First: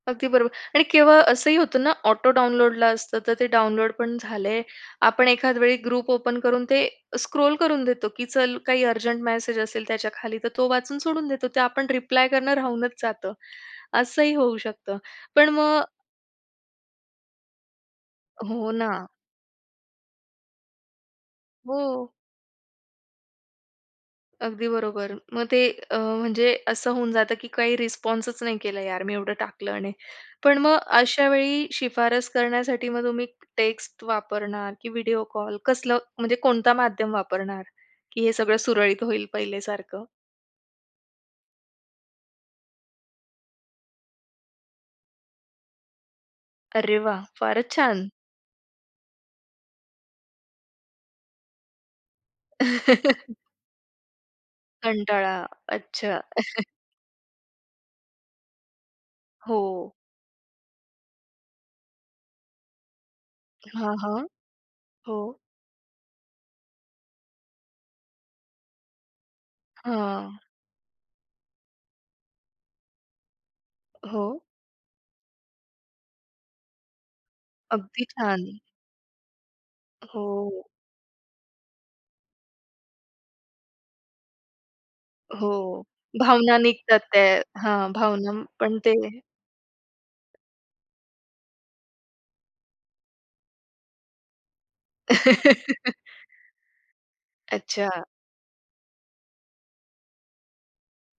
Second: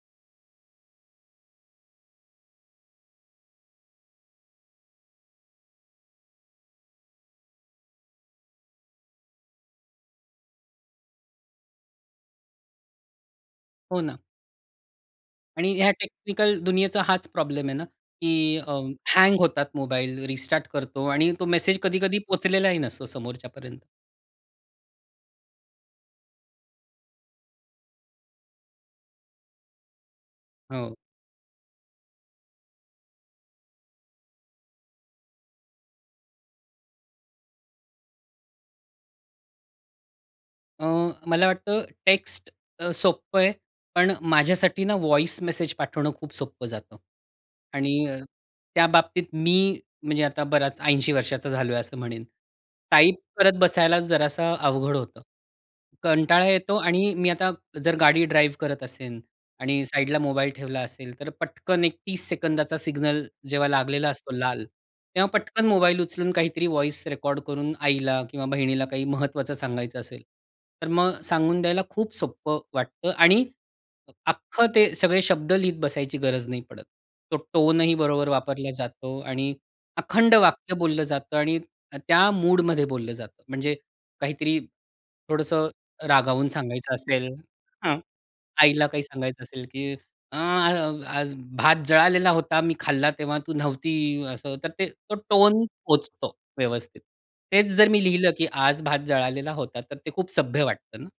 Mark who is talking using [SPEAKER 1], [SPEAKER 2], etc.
[SPEAKER 1] अगदी बरोबर! आणि केवळ असंही होतं ना, ऑटो डाउनलोडला असतं, तर ते डाउनलोड पण झाले. आपण एखाद वेळी ग्रुप ओपन करून ते स्क्रोल करून देतो की चल काही अर्जंट मेसेज असेल त्याच्याखाली, तर तो वाचून सोडून देतो. ते आपण रिप्लाय करणं राहूनच जातं.
[SPEAKER 2] हो ना.
[SPEAKER 1] असंही होऊ शकतं, पण
[SPEAKER 2] आणि
[SPEAKER 1] मग
[SPEAKER 2] या टेक्निकल दुनियेचा हाच प्रॉब्लेम आहे ना, की
[SPEAKER 1] हो ना.
[SPEAKER 2] हँग होतात मोबाईल, रिस्टार्ट करतो आणि तो मेसेज
[SPEAKER 1] हो.
[SPEAKER 2] कधी-कधी पोहचलेलाही नसतो, समोरच्या पर्यंत.
[SPEAKER 1] अगदी बरोबर. मग ते अ, म्हणजे असं होऊन जातं की काही रिस्पॉन्सच नाही केला यार, मी एवढं टाकलं आणि. पण मग
[SPEAKER 2] हो.
[SPEAKER 1] अशा वेळी शिफारस करण्यासाठी मग तुम्ही टेक्स्ट वापरणार की व्हिडिओ कॉल? कसलं म्हणजे कोणता माध्यम वापरणार की हे सगळं सुरळीत होईल पहिल्यासारखं?
[SPEAKER 2] अ, मला वाटतं टेक्स्ट अ, सोपं आहे. पण माझ्यासाठीना व्हॉइस मेसेज पाठवणं खूप सोपं जातं.
[SPEAKER 1] अरे वाह! फारच
[SPEAKER 2] आणि
[SPEAKER 1] छान.
[SPEAKER 2] त्या बाबतीत मी म्हणजे आता बराच 80 वर्षांचा झालोय असं म्हणेन. टाइप करत बसायला जरासं अवघड होतं.
[SPEAKER 1] कंटाळा. अच्छा.
[SPEAKER 2] कंटाळा येतो आणि मी आता जर गाडी ड्राइव्ह करत असेल आणि
[SPEAKER 1] हो.
[SPEAKER 2] साइडला मोबाईल ठेवला असेल, तर पटकन एक 30 सेकंदांचा सिग्नल जेव्हा
[SPEAKER 1] हां,
[SPEAKER 2] लागलेला
[SPEAKER 1] हां.
[SPEAKER 2] असतो लाल,
[SPEAKER 1] हो.
[SPEAKER 2] तेव्हा पटकन मोबाईल उचलून काहीतरी व्हॉइस रेकॉर्ड करून आईला किंवा बहिणीला काही महत्त्वाचं सांगायचं असेल,
[SPEAKER 1] हां.
[SPEAKER 2] तर मग सांगून द्यायला खूप सोपं वाटतं आणि
[SPEAKER 1] हो.
[SPEAKER 2] अख्खं ते सगळे शब्द लिहित बसायची गरज नाही पडत. तो टोनही
[SPEAKER 1] अगदी
[SPEAKER 2] बरोबर
[SPEAKER 1] छान.
[SPEAKER 2] वापरला जातो आणि अखंड
[SPEAKER 1] हो.
[SPEAKER 2] वाक्य बोललं जातं आणि त्या मूडमध्ये बोललं जातं. म्हणजे काहीतरी थोडंसं
[SPEAKER 1] हो.
[SPEAKER 2] रागावून
[SPEAKER 1] भावना
[SPEAKER 2] सांगायचं
[SPEAKER 1] निघतात
[SPEAKER 2] असेल.
[SPEAKER 1] त्या. हां
[SPEAKER 2] हां
[SPEAKER 1] भावना पण
[SPEAKER 2] आईला
[SPEAKER 1] ते
[SPEAKER 2] काही सांगायचं असेल की अ, "आज भात जळालेला होता, मी खाल्ला तेव्हा तू नव्हती." असं तर तो टोन पोहचतो व्यवस्थित. तेच जर मी
[SPEAKER 1] अच्छा.
[SPEAKER 2] लिहिलं की आज भात जळालेला होता. तर ते खूप सभ्य वाटतं ना.